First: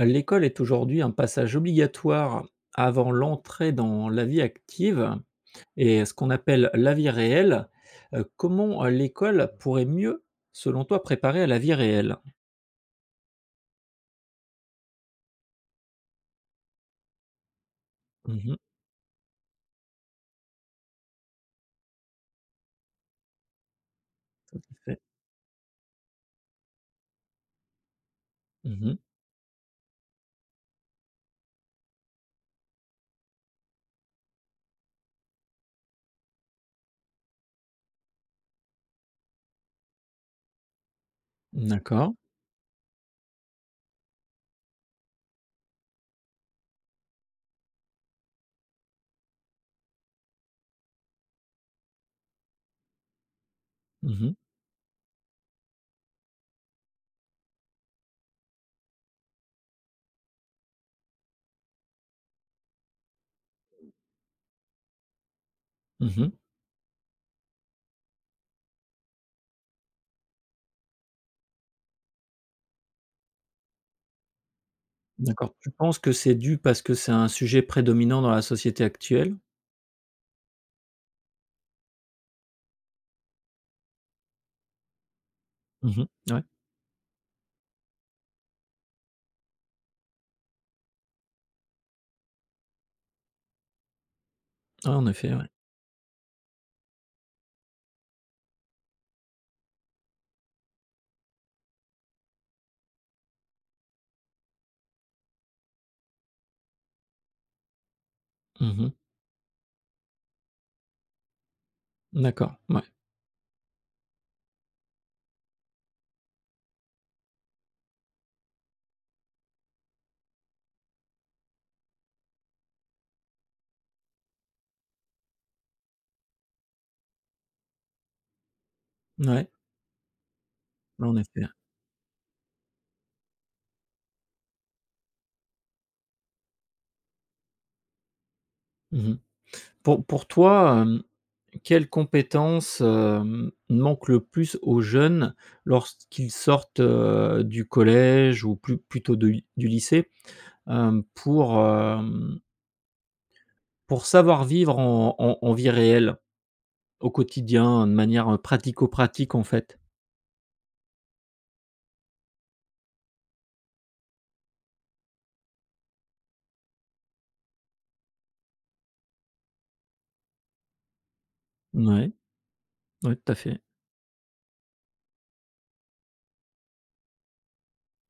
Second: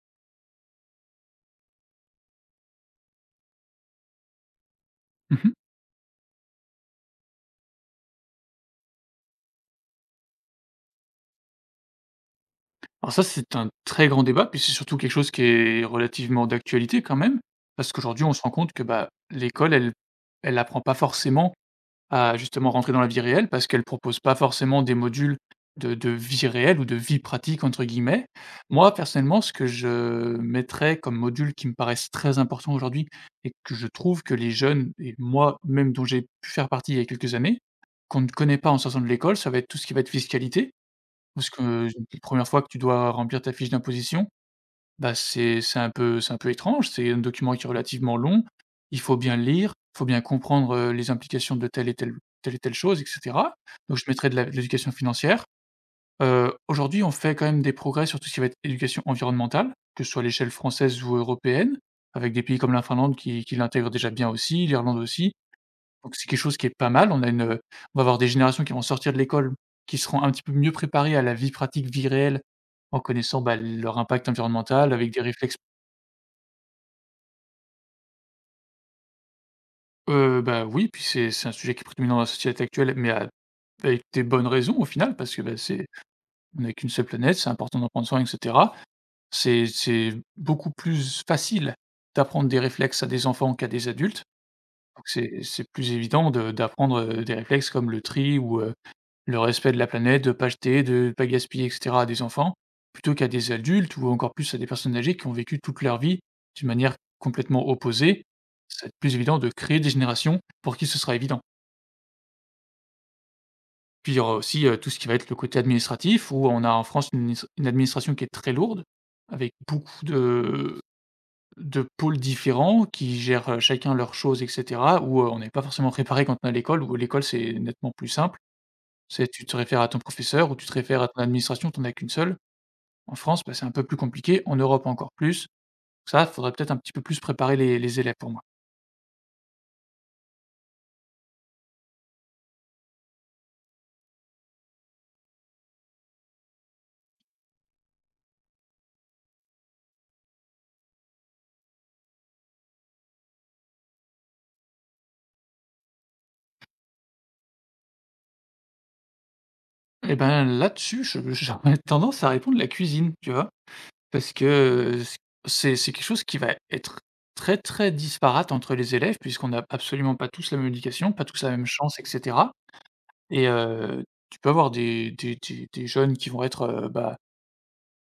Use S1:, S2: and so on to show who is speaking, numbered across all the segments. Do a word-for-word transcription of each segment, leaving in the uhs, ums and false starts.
S1: L'école est aujourd'hui un passage obligatoire avant l'entrée dans la vie active
S2: Mmh.
S1: et ce qu'on appelle la vie réelle. Heu, comment, heu, l'école pourrait mieux, selon toi, préparer à la vie réelle?
S2: Alors ça, c'est un très grand débat, puis c'est surtout quelque chose qui est relativement d'actualité quand même, parce qu'aujourd'hui, on
S1: Mmh
S2: se rend
S1: mh.
S2: compte que, bah, l'école, elle elle apprend pas forcément à justement rentrer dans la vie réelle, parce qu'elle propose pas forcément des
S1: C'est
S2: modules de de vie réelle ou de vie «pratique» entre guillemets. Moi,
S1: mmh
S2: personnellement, ce que je mettrais comme module qui me paraissent très importants aujourd'hui et que je trouve que les jeunes et moi-même dont j'ai pu faire partie il y a quelques années, qu'on ne connaît pas en sortant de l'école, ça va être tout ce qui va être fiscalité. Parce que
S1: D'accord.
S2: les premières fois que tu dois remplir ta fiche d'imposition, bah, c'est c'est un peu c'est un peu étrange, c'est un document qui est relativement long, il faut bien le lire, il faut bien comprendre, heu, les implications de telle et telle telle et telle chose et cetera. Donc je
S1: Mmh
S2: mettrai
S1: mh.
S2: de la de l'éducation financière. Heu, aujourd'hui, on fait quand même des progrès sur tout ce qui va être éducation environnementale, que ce soit à l'échelle française ou européenne, avec des pays comme la Finlande qui qui l'intègrent déjà bien aussi, l'Irlande aussi. Donc c'est
S1: Mmh.
S2: quelque chose qui est pas mal. On a une, on va avoir des générations qui vont sortir de l'école, qui seront un petit peu mieux préparées à la vie pratique, vie réelle, en connaissant, bah, leur impact environnemental avec des
S1: D'accord.
S2: réflexes.
S1: Tu penses que c'est dû parce que c'est un sujet prédominant dans la société actuelle?
S2: Heu, bah, oui, puis c'est c'est un sujet qui est prédominant dans la société actuelle, mais a avec des bonnes raisons au final parce que, bah, c'est
S1: Mmh. Ouais.
S2: on n'a qu'une seule planète, c'est important d'en prendre soin et cetera. C'est c'est beaucoup plus facile d'apprendre des réflexes à des enfants qu'à des adultes.
S1: Ouais, en
S2: Donc
S1: effet,
S2: c'est
S1: ouais.
S2: c'est plus évident de d'apprendre, heu, des réflexes comme le tri ou heu Le respect de la planète, de pas jeter, de pas gaspiller, et cetera, à des enfants, plutôt qu'à des adultes ou encore plus à des personnes âgées qui ont vécu toute leur vie d'une manière complètement opposée. Ça va
S1: Mmh.
S2: être plus évident de créer des générations pour qui ce sera évident.
S1: D'accord. Ouais.
S2: Puis il y aura aussi, heu, tout ce qui va être le côté administratif où on a en France une minis une administration qui est très lourde, avec beaucoup de de pôles différents qui gèrent, heu, chacun leurs choses et cetera, où, heu, on n'est pas forcément préparé quand on est à l'école, où l'école c'est nettement plus simple. C'est tu
S1: Ouais.
S2: te réfères à ton professeur ou tu te réfères
S1: Ouais,
S2: à
S1: en
S2: ton
S1: effet.
S2: administration, tu en as qu'une seule. En France, bah, c'est un peu plus compliqué, en Europe encore plus. Ça, il faudrait peut-être un petit peu plus préparer les les élèves pour moi.
S1: Mmh. Pour pour toi, quelles compétences, hem, manquent le plus aux jeunes lorsqu'ils sortent, heu, du collège ou plus plutôt de du lycée, hem, pour, hem, pour savoir vivre en en en vie réelle, au quotidien, de manière, heu, pratico-pratique, en fait?
S2: Et ben, là-dessus, je j'aurais tendance à répondre la cuisine, tu vois? Parce que, heu, c'est c'est quelque chose qui va être très, très disparate entre les élèves puisqu'on n'a absolument pas tous la même éducation, pas tous la même chance et
S1: Mouais,
S2: cetera
S1: ouais, tout à
S2: et
S1: fait.
S2: heu, tu peux avoir des des des des jeunes qui vont être, heu, bah,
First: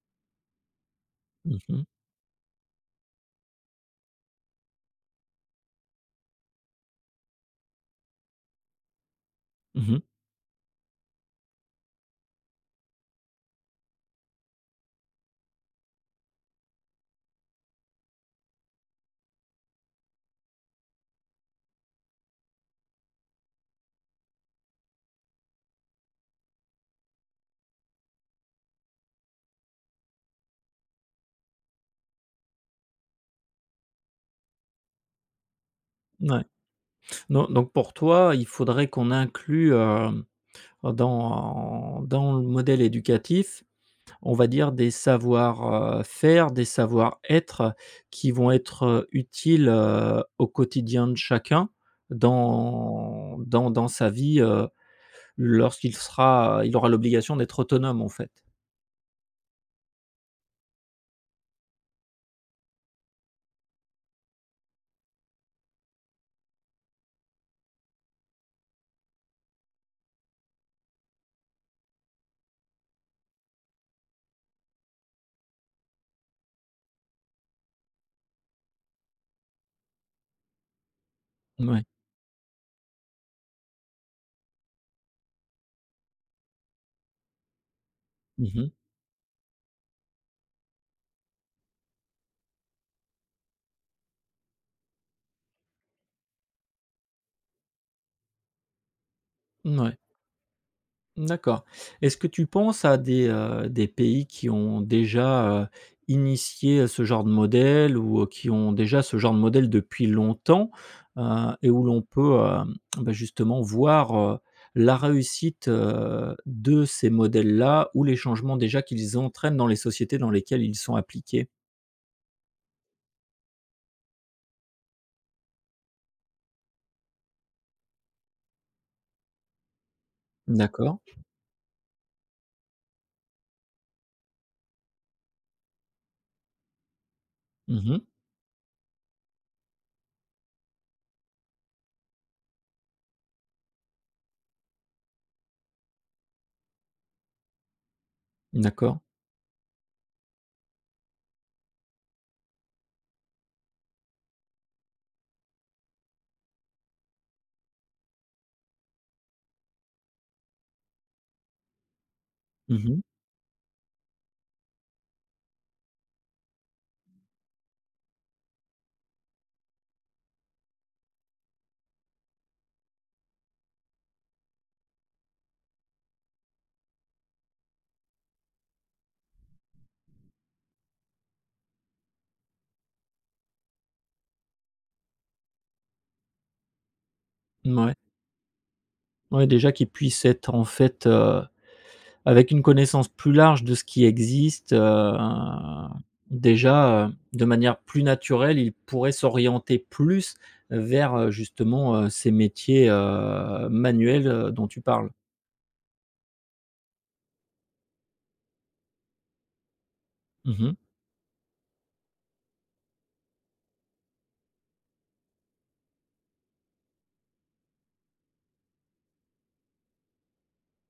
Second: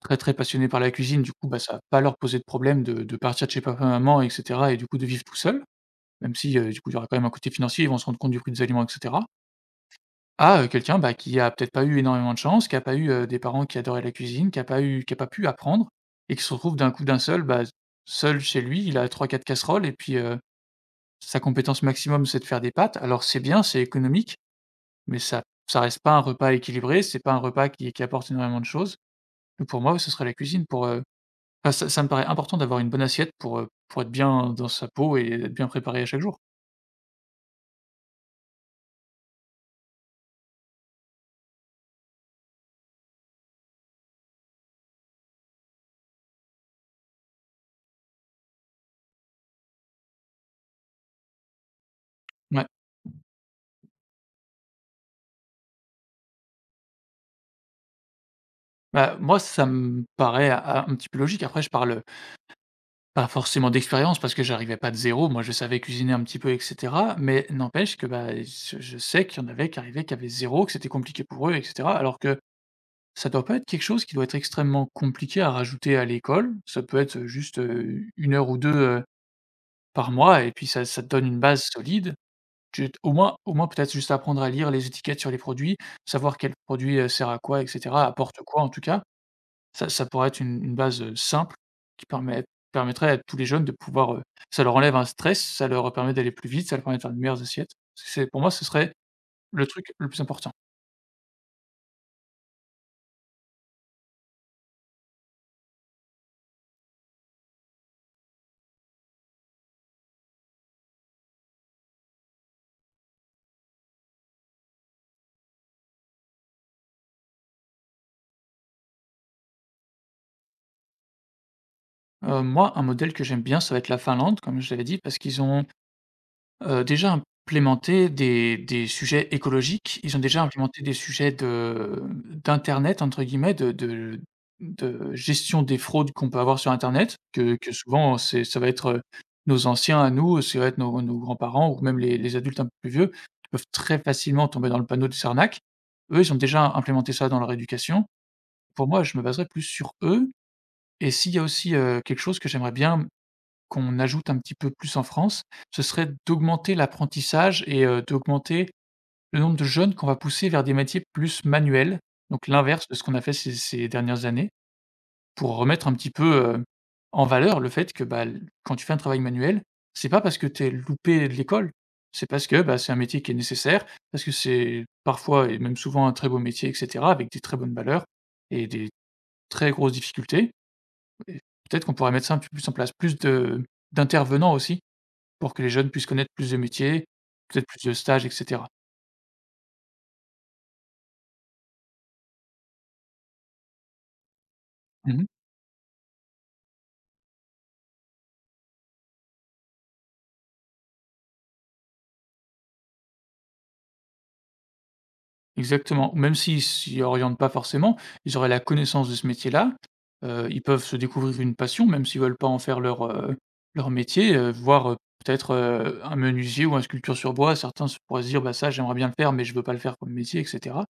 S2: très, très passionnés par la cuisine, du coup,
S1: Mmh
S2: bah, ça va
S1: mh.
S2: pas leur poser de problème de de partir de chez papa, maman et cetera et du coup de vivre tout seul. Même si, heu, du coup, il y aura quand même un côté financier, ils vont se rendre compte du prix des aliments et cetera.
S1: Mmh.
S2: À, heu, quelqu'un, bah, qui a peut-être pas eu énormément de chance, qui a pas eu, heu, des parents qui adoraient la cuisine, qui a pas eu qui a pas pu apprendre et qui se retrouve d'un coup d'un seul, bah, seul chez lui, il a trois, quatre casseroles et puis, heu, sa compétence maximum, c'est de faire des pâtes. Alors c'est bien, c'est économique, mais ça ça reste pas un repas équilibré, c'est pas un repas qui qui apporte énormément de choses. Donc pour moi, ouais, ce serait la cuisine pour, heu Enfin, ça ça me paraît important d'avoir une bonne assiette pour, heu, pour être bien dans sa peau et être bien préparé à chaque jour.
S1: Ouais. Non, donc pour toi, il faudrait qu'on inclue, hem, dans dans le modèle éducatif, on va dire des savoir faire, des savoir-être qui vont être, heu, utiles, heu, au quotidien de chacun
S2: Ouais.
S1: dans dans dans sa vie, heu, lorsqu'il sera il aura l'obligation d'être autonome en fait.
S2: Bah, moi, ça me paraît, a un petit peu logique. Après, je parle, pas forcément d'expérience parce que j'arrivais pas de zéro. Moi, je savais cuisiner un petit peu et cetera, mais n'empêche que, bah, je je sais qu'il y en avait qui arrivaient, qui avaient zéro, que c'était compliqué pour eux et cetera. Alors que ça doit pas être quelque chose qui doit être extrêmement compliqué à rajouter à l'école. Ça peut être, juste, heu, une heure ou deux heu, par mois et puis ça ça te donne une base
S1: Ouais.
S2: solide. Tu au moins au moins peut-être juste apprendre à lire les étiquettes sur les produits, savoir quel produit, heu, sert à quoi et cetera, apporte
S1: Mmh
S2: quoi en
S1: mh.
S2: tout cas. Ça ça pourrait être une une base, heu, simple qui permet permettrait à tous les jeunes de pouvoir, heu, ça leur enlève un stress, ça leur permet d'aller plus vite, ça leur permet de faire de meilleures assiettes. C'est pour moi, ce serait le truc le plus important.
S1: D'accord. Est-ce que tu penses à des, heu, des pays qui ont déjà, heu, initié euh, ce genre de modèle ou, heu, qui ont déjà ce genre de modèle depuis longtemps, heu, et où l'on peut, hem, bah, justement voir, heu, la réussite, heu, de ces modèles-là ou les changements déjà qu'ils entraînent dans les sociétés dans lesquelles ils sont appliqués?
S2: Heu, moi, un modèle que j'aime bien, ça va être la Finlande, comme je l'avais dit, parce qu'ils ont Heu, déjà implémenter des des sujets écologiques. Ils ont déjà implémenté des
S1: D'accord.
S2: sujets de d'internet entre guillemets, de de de gestion des fraudes qu'on peut avoir sur internet, que que
S1: Mmh.
S2: souvent c'est ça va être, euh, nos anciens à nous, ça va être nos nos grands-parents ou même les les adultes un peu plus vieux, qui peuvent très facilement tomber dans le panneau des arnaques. Eux, ils ont déjà implémenté ça dans leur éducation. Pour
S1: D'accord.
S2: moi, je me baserais plus sur eux et s'il y a aussi, heu, quelque chose que j'aimerais bien qu'on ajoute un petit peu plus en France, ce serait d'augmenter l'apprentissage et heu, d'augmenter le nombre de jeunes qu'on va pousser vers des métiers plus manuels, donc
S1: Mmh
S2: l'inverse de
S1: mh.
S2: ce qu'on a fait ces ces dernières années, pour remettre un petit peu, heu, en valeur le fait que, bah, l quand tu fais un travail manuel, c'est pas parce que tu es loupé de l'école, c'est parce que, bah, c'est un métier qui est nécessaire, parce que c'est parfois et même souvent un très beau métier et cetera, avec des très bonnes valeurs et des très grosses difficultés et peut-être qu'on pourrait mettre ça un petit peu plus en place, plus de d'intervenants aussi. Pour que les jeunes puissent connaître plus de métiers, peut-être plus de stages et cetera.
S1: Ouais, Ouais, déjà qu'ils puissent être en fait, euh, avec une connaissance plus large de ce qui existe, heu,
S2: Mmh mh.
S1: déjà, heu, de manière plus naturelle, il pourrait s'orienter plus vers, heu, justement, heu, ces métiers, heu, manuels, heu, dont tu parles.
S2: Exactement, même s'ils s'y orientent pas forcément, ils auraient la connaissance de ce métier-là, heu,
S1: Mmh
S2: ils
S1: mh.
S2: peuvent se découvrir une passion même s'ils veulent pas en faire leur, heu, leur métier, heu, voir, heu, peut-être, heu, un menuisier ou un sculpteur sur bois. Certains se pourraient se dire: «Bah, ça j'aimerais bien le faire, mais je veux pas le faire comme métier» et cetera.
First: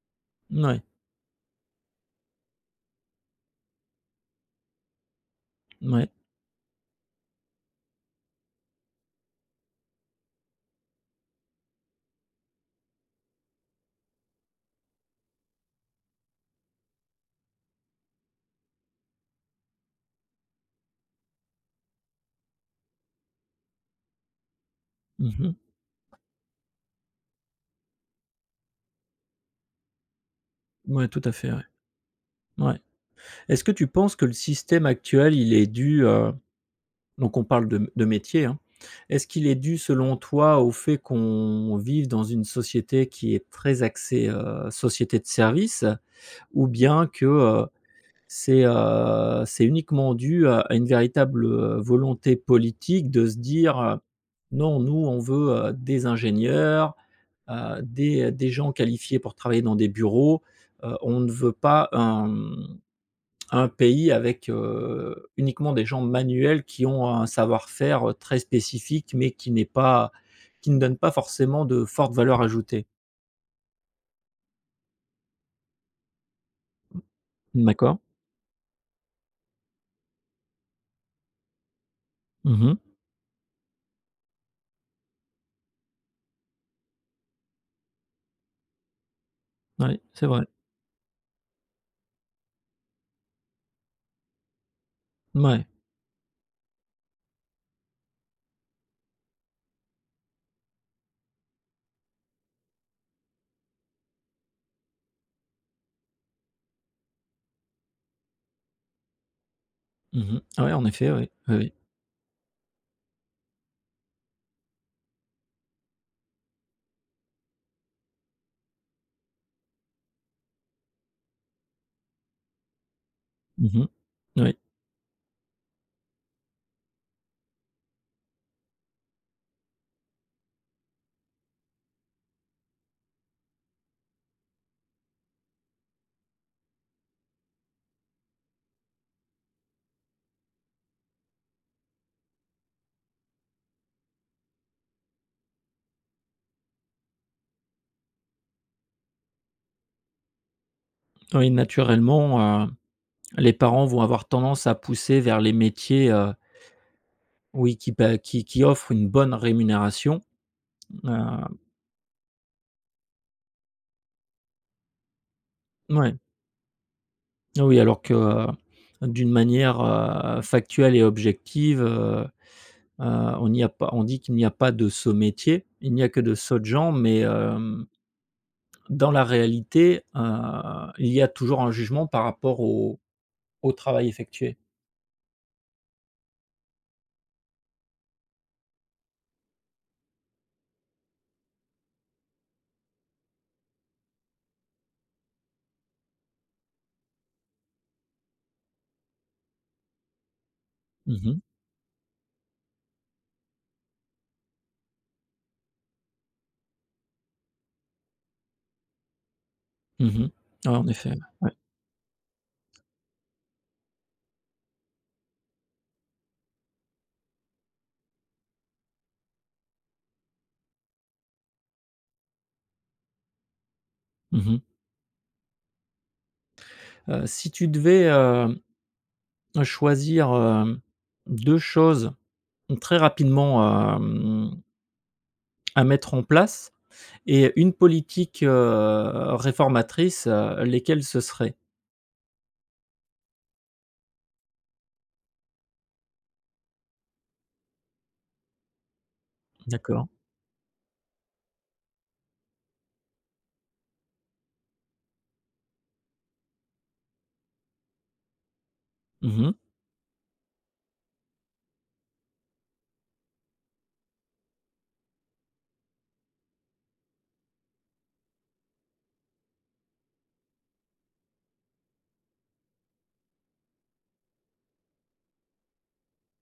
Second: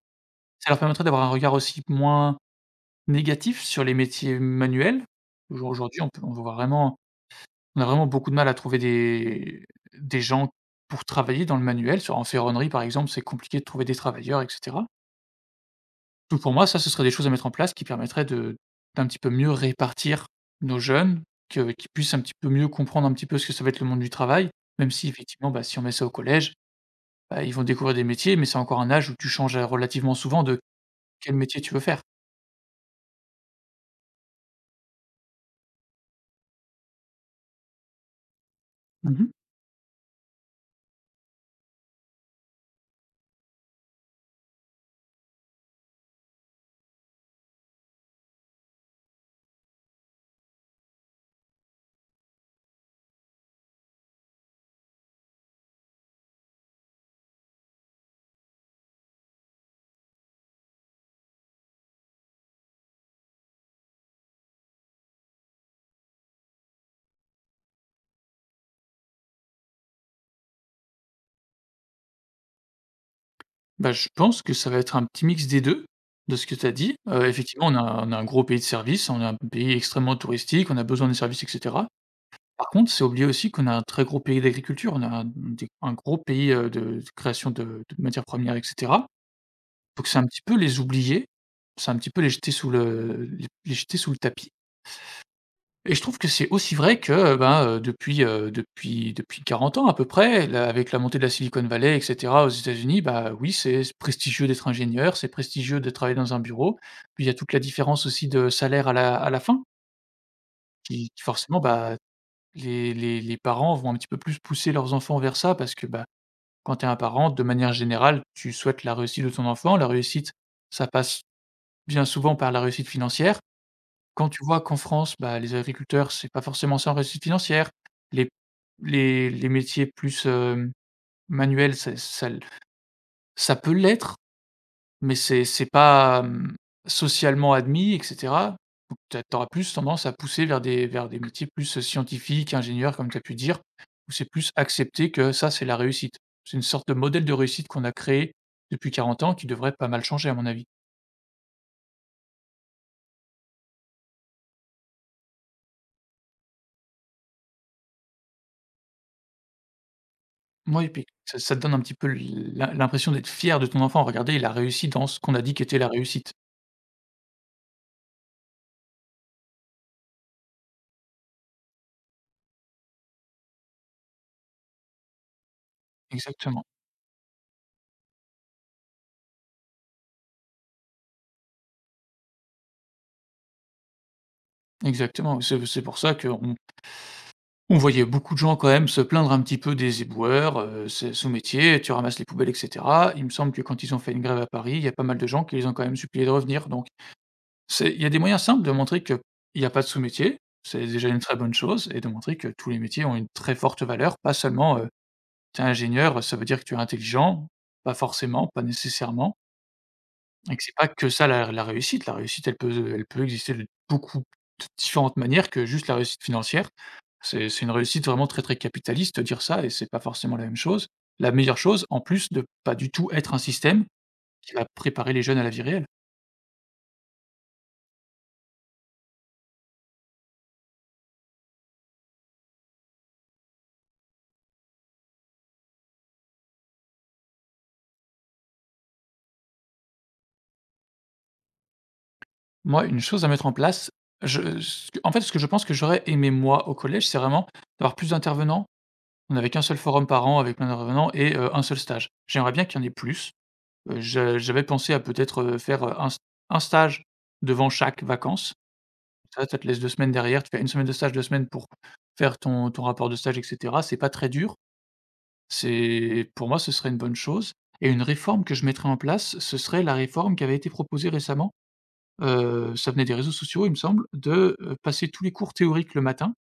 S2: Ça leur
S1: Mouais,
S2: permettrait d'avoir un regard aussi moins négatif sur les métiers manuels. Aujourd'hui,
S1: mouais.
S2: on peut on voit vraiment. On a vraiment beaucoup de mal à trouver des des gens pour travailler dans le manuel. Sur En ferronnerie, par exemple, c'est compliqué de trouver des travailleurs et cetera. Donc pour moi, ça, ce serait des choses à mettre en place qui permettraient de d'un petit peu mieux répartir nos jeunes, que qu'ils puissent un petit peu mieux comprendre un petit peu ce que ça va être le monde du travail, même si effectivement,
S1: Mmh.
S2: bah, si on met ça au collège, bah, ils vont découvrir des métiers, mais c'est encore un âge où tu changes, heu, relativement souvent de
S1: Ouais, tout à
S2: quel
S1: fait,
S2: métier
S1: ouais.
S2: tu veux faire.
S1: Ouais. Est-ce que tu penses que le système actuel, il est dû, heu, donc on parle de m de métier, hein. Est-ce
S2: Mmh.
S1: qu'il est dû, selon toi, au fait qu'on vive dans une société qui est très axée, heu, société de services? Ou bien que, heu, c'est, heu, c'est uniquement dû à à une véritable, heu, volonté politique de se dire, heu: «Non, nous, on veut, heu, des ingénieurs, heu, des des gens qualifiés pour travailler dans des bureaux, heu, on ne veut pas un, mmh, un pays avec, heu, uniquement des gens manuels qui ont un savoir-faire, euh, très spécifique, mais qui n'est pas qui ne donne pas forcément de forte valeur ajoutée».
S2: Bah, je pense que ça va être un petit mix des deux de ce que tu as dit. Heu, effectivement, on
S1: D'accord.
S2: a on a un gros pays de services, on a un pays extrêmement touristique, on a besoin des services et cetera. Par
S1: Mmh.
S2: contre, c'est oublié aussi qu'on a un très gros pays d'agriculture, on a un des un gros pays, heu, de de création de de matières premières et cetera.
S1: Ouais,
S2: Donc c'est un
S1: c'est
S2: petit
S1: vrai.
S2: peu les oublier, c'est un petit peu les jeter sous le les les jeter sous le tapis.
S1: Mouais.
S2: Et je trouve que c'est aussi vrai que, euh, ben, heu, depuis, heu, depuis depuis quarante ans à peu près, la avec la montée de la Silicon Valley et cetera aux États-Unis, bah, oui, c'est c'est prestigieux d'être ingénieur, c'est prestigieux de travailler dans un bureau. Puis il y a toute la différence aussi de salaire à la à la fin
S1: Mmh. Ouais, en effet,
S2: qui qui
S1: oui. Oui,
S2: forcément,
S1: oui.
S2: bah, les les les parents vont un petit peu plus pousser leurs enfants vers ça parce que, bah, quand tu es un parent, de manière générale, tu souhaites la réussite de ton enfant. La réussite, ça passe bien souvent par la réussite financière.
S1: Mmh.
S2: Quand tu
S1: Oui,
S2: vois qu'en France, bah, les agriculteurs, c'est pas forcément ça en réussite financière, les les les métiers plus, hem, manuels, c'est ça l ça peut l'être, mais c'est c'est pas, hem, socialement admis et cetera. Tu auras plus tendance à pousser vers des vers des métiers plus scientifiques, ingénieurs, comme tu as pu dire, où c'est plus accepté que ça, c'est la réussite. C'est une sorte de modèle de réussite qu'on a créé depuis quarante ans qui devrait pas mal changer à mon avis.
S1: oui, naturellement, heu, les parents vont avoir tendance à pousser vers les métiers, heu, oui, qui pa qui qui offrent une bonne rémunération,
S2: Mouais, et puis ça
S1: heu,
S2: ça te donne un petit peu l'im l'impression d'être fier de ton enfant. «Regardez, il a réussi dans ce qu'on a dit qu'était la
S1: ouais,
S2: réussite».
S1: oui, alors que, heu, d'une manière, heu, factuelle et objective, heu heu, on n'y a pas on dit qu'il n'y a pas de ce métier, il n'y a que de sots
S2: Exactement,
S1: gens, mais hem, dans la réalité, heu, il y a toujours un jugement par rapport au au travail effectué?
S2: exactement. C'est c'est pour ça qu'on on voyait beaucoup de gens quand même se plaindre un petit peu des éboueurs, heu, c'est son métier, tu ramasses les poubelles et cetera. Il me semble que quand ils ont fait une grève à Paris, il y a pas mal de gens qui les ont quand même suppliés de revenir. Donc c'est, il y a des moyens simples de montrer qu'il n'y a pas de sous-métier, c'est déjà une
S1: Mmh
S2: très
S1: mh.
S2: bonne chose, et de montrer que tous les métiers ont une très forte valeur, pas seulement, heu, tu es ingénieur, ça veut dire que tu es intelligent, pas forcément, pas nécessairement.
S1: Mmh mh.
S2: Et que c'est
S1: Ouais, en
S2: pas que
S1: effet,
S2: ça
S1: ouais.
S2: la la réussite. La réussite, elle peut, elle peut exister de beaucoup de différentes manières que juste la réussite financière. C'est c'est une réussite vraiment très, très capitaliste, de dire ça, et c'est pas forcément la même chose. La meilleure chose, en plus de pas du tout être un système
S1: Mmh
S2: qui
S1: mh.
S2: va préparer les jeunes à la vie réelle.
S1: Heu, si tu devais, hem, choisir, hem, deux choses très rapidement, hem, à mettre en place Et une politique, heu, réformatrice, heu, lesquelles ce serait?
S2: Moi, une chose à mettre en place, je ce que- en fait, ce que je pense que j'aurais aimé moi au collège, c'est vraiment d'avoir plus d'intervenants. On avait qu'un seul forum
S1: D'accord.
S2: par an avec plein d'intervenants et heu, un seul stage. J'aimerais bien qu'il y en ait plus. Heu, je j'avais pensé à peut-être, heu, faire, heu, un st un stage devant chaque vacances. Ça,
S1: Mmh.
S2: ça te laisse deux semaines derrière, tu fais une semaine de stage, deux semaines pour faire ton ton rapport de stage et cetera. C'est pas très dur, c'est pour moi, ce serait une bonne chose. Et une réforme que je mettrais en place, ce serait la réforme qui avait été proposée récemment, heu, ça venait des réseaux sociaux, il me semble, de, heu, passer tous les cours théoriques le matin,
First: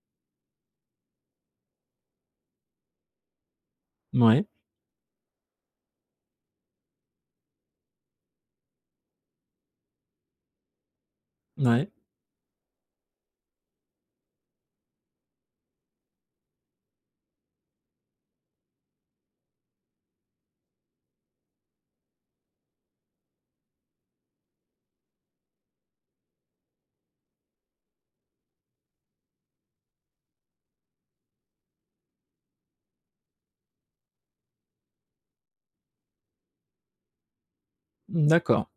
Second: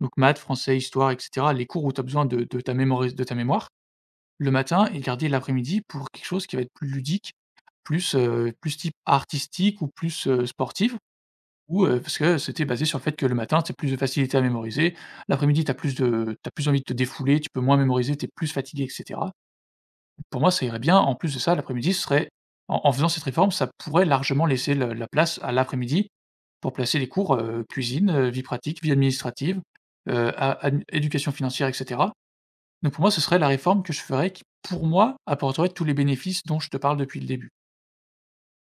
S2: donc maths, français, histoire et cetera, les cours où tu as besoin de de ta mémoriz de ta mémoire
S1: Ouais,
S2: le matin, et garder l'après-midi pour quelque chose qui va être plus ludique, plus, heu, plus type artistique ou plus, heu, sportif ou,
S1: ouais.
S2: heu, parce que c'était basé sur le fait que le matin, tu as plus de facilité à mémoriser, l'après-midi, tu as plus de t'as plus envie de te défouler, tu peux moins mémoriser, tu es plus fatigué et cetera. Pour moi, ça irait bien. En plus de ça, l'après-midi serait, en en faisant cette réforme, ça pourrait largement laisser le la place à l'après-midi pour placer les cours, heu, cuisine, heu, vie pratique, vie administrative, heu, a adm éducation financière et cetera. Donc pour moi, ce serait la réforme que je ferais qui, pour moi, apporterait tous les bénéfices dont je te parle depuis le début.
S1: D'accord.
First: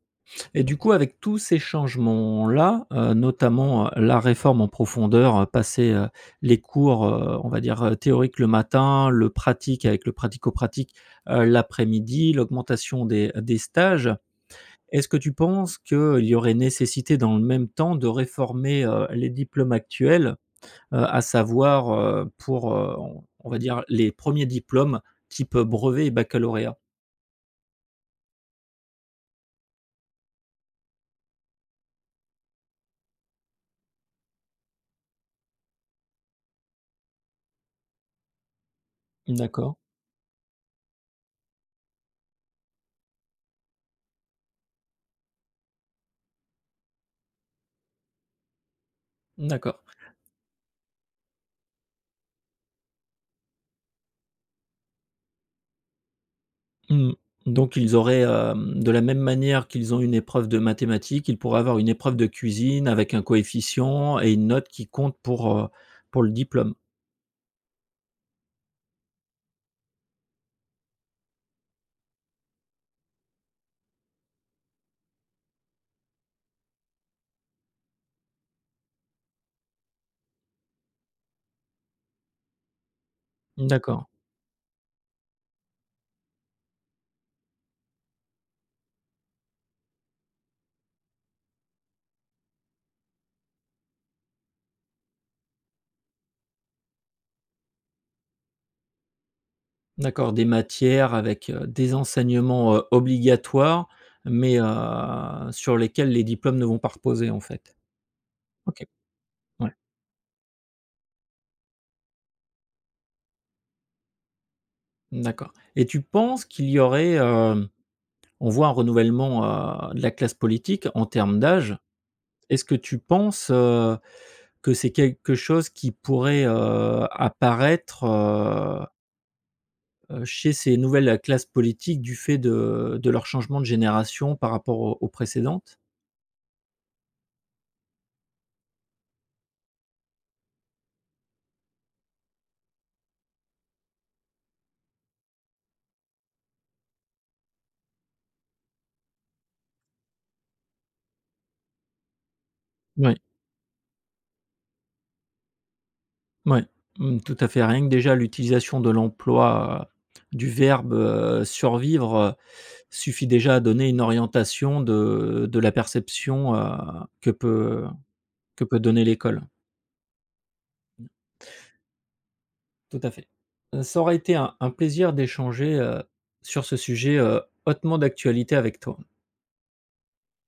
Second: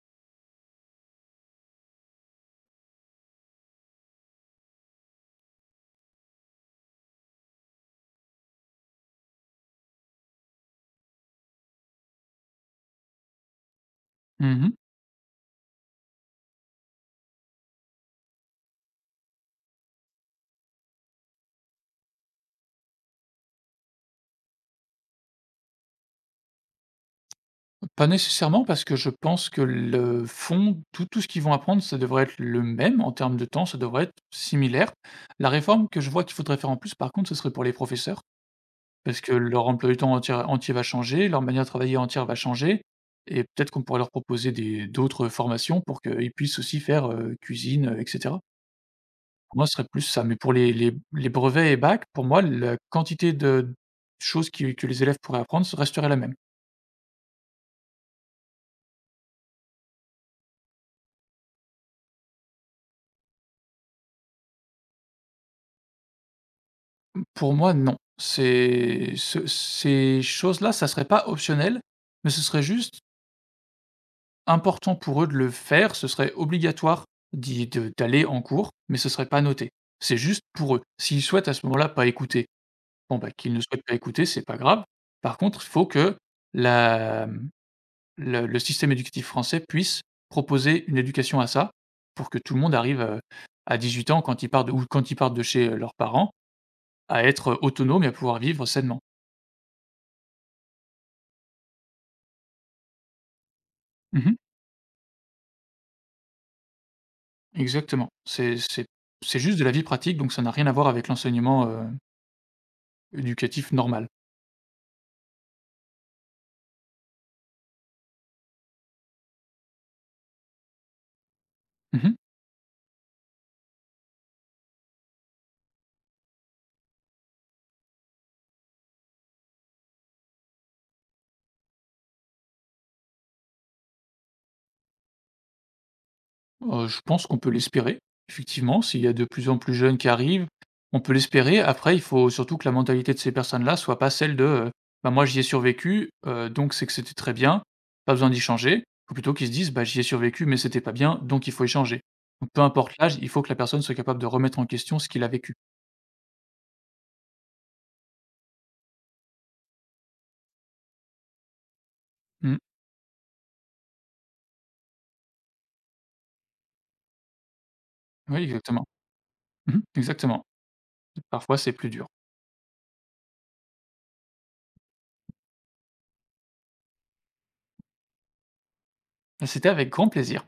S1: Et du coup, avec tous ces changements-là, heu, notamment, heu, la réforme en profondeur, heu, passer, heu, les cours, heu, on va dire, heu, théoriques le matin, le pratique avec le pratico-pratique, heu, l'après-midi, l'augmentation des des stages.
S2: Mmh.
S1: Est-ce que tu penses qu'il y aurait nécessité dans le même temps de réformer, heu, les diplômes actuels? heu, à savoir, heu, pour, heu, on on va dire les premiers diplômes type brevet et baccalauréat.
S2: Pas nécessairement, parce que je pense que le fond, tout tout ce qu'ils vont apprendre, ça devrait être le même en termes de temps, ça devrait être similaire. La réforme que je vois qu'il faudrait faire en plus, par contre, ce serait pour les professeurs, parce que leur
S1: D'accord,
S2: emploi du temps entier entier va changer, leur manière de travailler entière va changer, et peut-être qu'on pourrait leur proposer des d'autres formations pour qu'ils puissent aussi faire, heu, cuisine, heu et cetera. Moi, ce
S1: d'accord.
S2: serait plus ça, mais pour les les les brevets et bac, pour moi, la quantité de choses qui que les élèves pourraient apprendre resterait la même.
S1: Mmh. Donc ils auraient, hem, de la même manière qu'ils ont une épreuve de mathématiques, ils pourraient avoir une épreuve de cuisine avec un coefficient et une note qui compte pour, heu, pour le diplôme.
S2: Pour moi, non. C'est ce ces choses-là, ça serait pas optionnel, mais ce serait juste important pour eux de le faire, ce serait obligatoire d'y de d'aller en cours, mais ce serait pas noté. C'est juste pour eux. S'ils souhaitent à ce moment-là pas écouter, bon, bah, qu'ils ne souhaitent pas
S1: D'accord,
S2: écouter, c'est pas grave. Par contre, il faut que la le le système éducatif français puisse proposer une éducation à ça, pour que tout le monde arrive, heu, à dix-huit ans quand ils partent de- ou quand ils partent de chez, heu, leurs parents, à être, heu, autonomes et à pouvoir vivre sainement.
S1: d'accord. Des matières avec, heu, des enseignements, heu, obligatoires,
S2: Mmh.
S1: mais, heu, sur lesquels les diplômes ne vont pas reposer en fait?
S2: Exactement. C'est
S1: OK,
S2: c'est c'est juste de
S1: ouais,
S2: la vie pratique, donc ça n'a rien à voir avec l'enseignement, heu, éducatif normal.
S1: d'accord. Et tu penses qu'il y aurait, hem On voit un renouvellement, heu, de la classe politique en termes d'âge.
S2: Mmh.
S1: Est-ce que tu penses, heu, que c'est quelque chose qui pourrait, heu, apparaître, heu heu, chez ces nouvelles classes politiques du fait de de leur changement de génération par rapport aux aux précédentes?
S2: Heu, je pense qu'on peut l'espérer, effectivement, s'il y a de plus en plus jeunes qui arrivent, on peut l'espérer. Après, il faut surtout que la mentalité de ces personnes-là soit pas celle de, heu: «Bah, moi, j'y ai survécu, heu, donc c'est que c'était très bien, pas besoin d'y changer». Faut plutôt qu'ils se disent: «Bah, j'y ai survécu, mais c'était pas bien, donc il faut y changer». Donc peu importe
S1: Mmh. Oui.
S2: l'âge, il faut que la personne soit capable de remettre en question ce qu'il a vécu.
S1: Mouais, mmh, tout à fait. Rien que déjà l'utilisation de l'emploi, heu, du verbe, heu, survivre, heu,
S2: Mmh.
S1: suffit déjà à donner une orientation de de la perception, heu, que peut
S2: Oui,
S1: que peut
S2: exactement.
S1: donner l'école.
S2: Mmh, exactement. Parfois, c'est plus dur.
S1: Tout à fait. Heu, ça aurait été un un plaisir d'échanger, heu, sur ce sujet, heu, hautement d'actualité avec toi.
S2: Bah, c'était avec grand plaisir.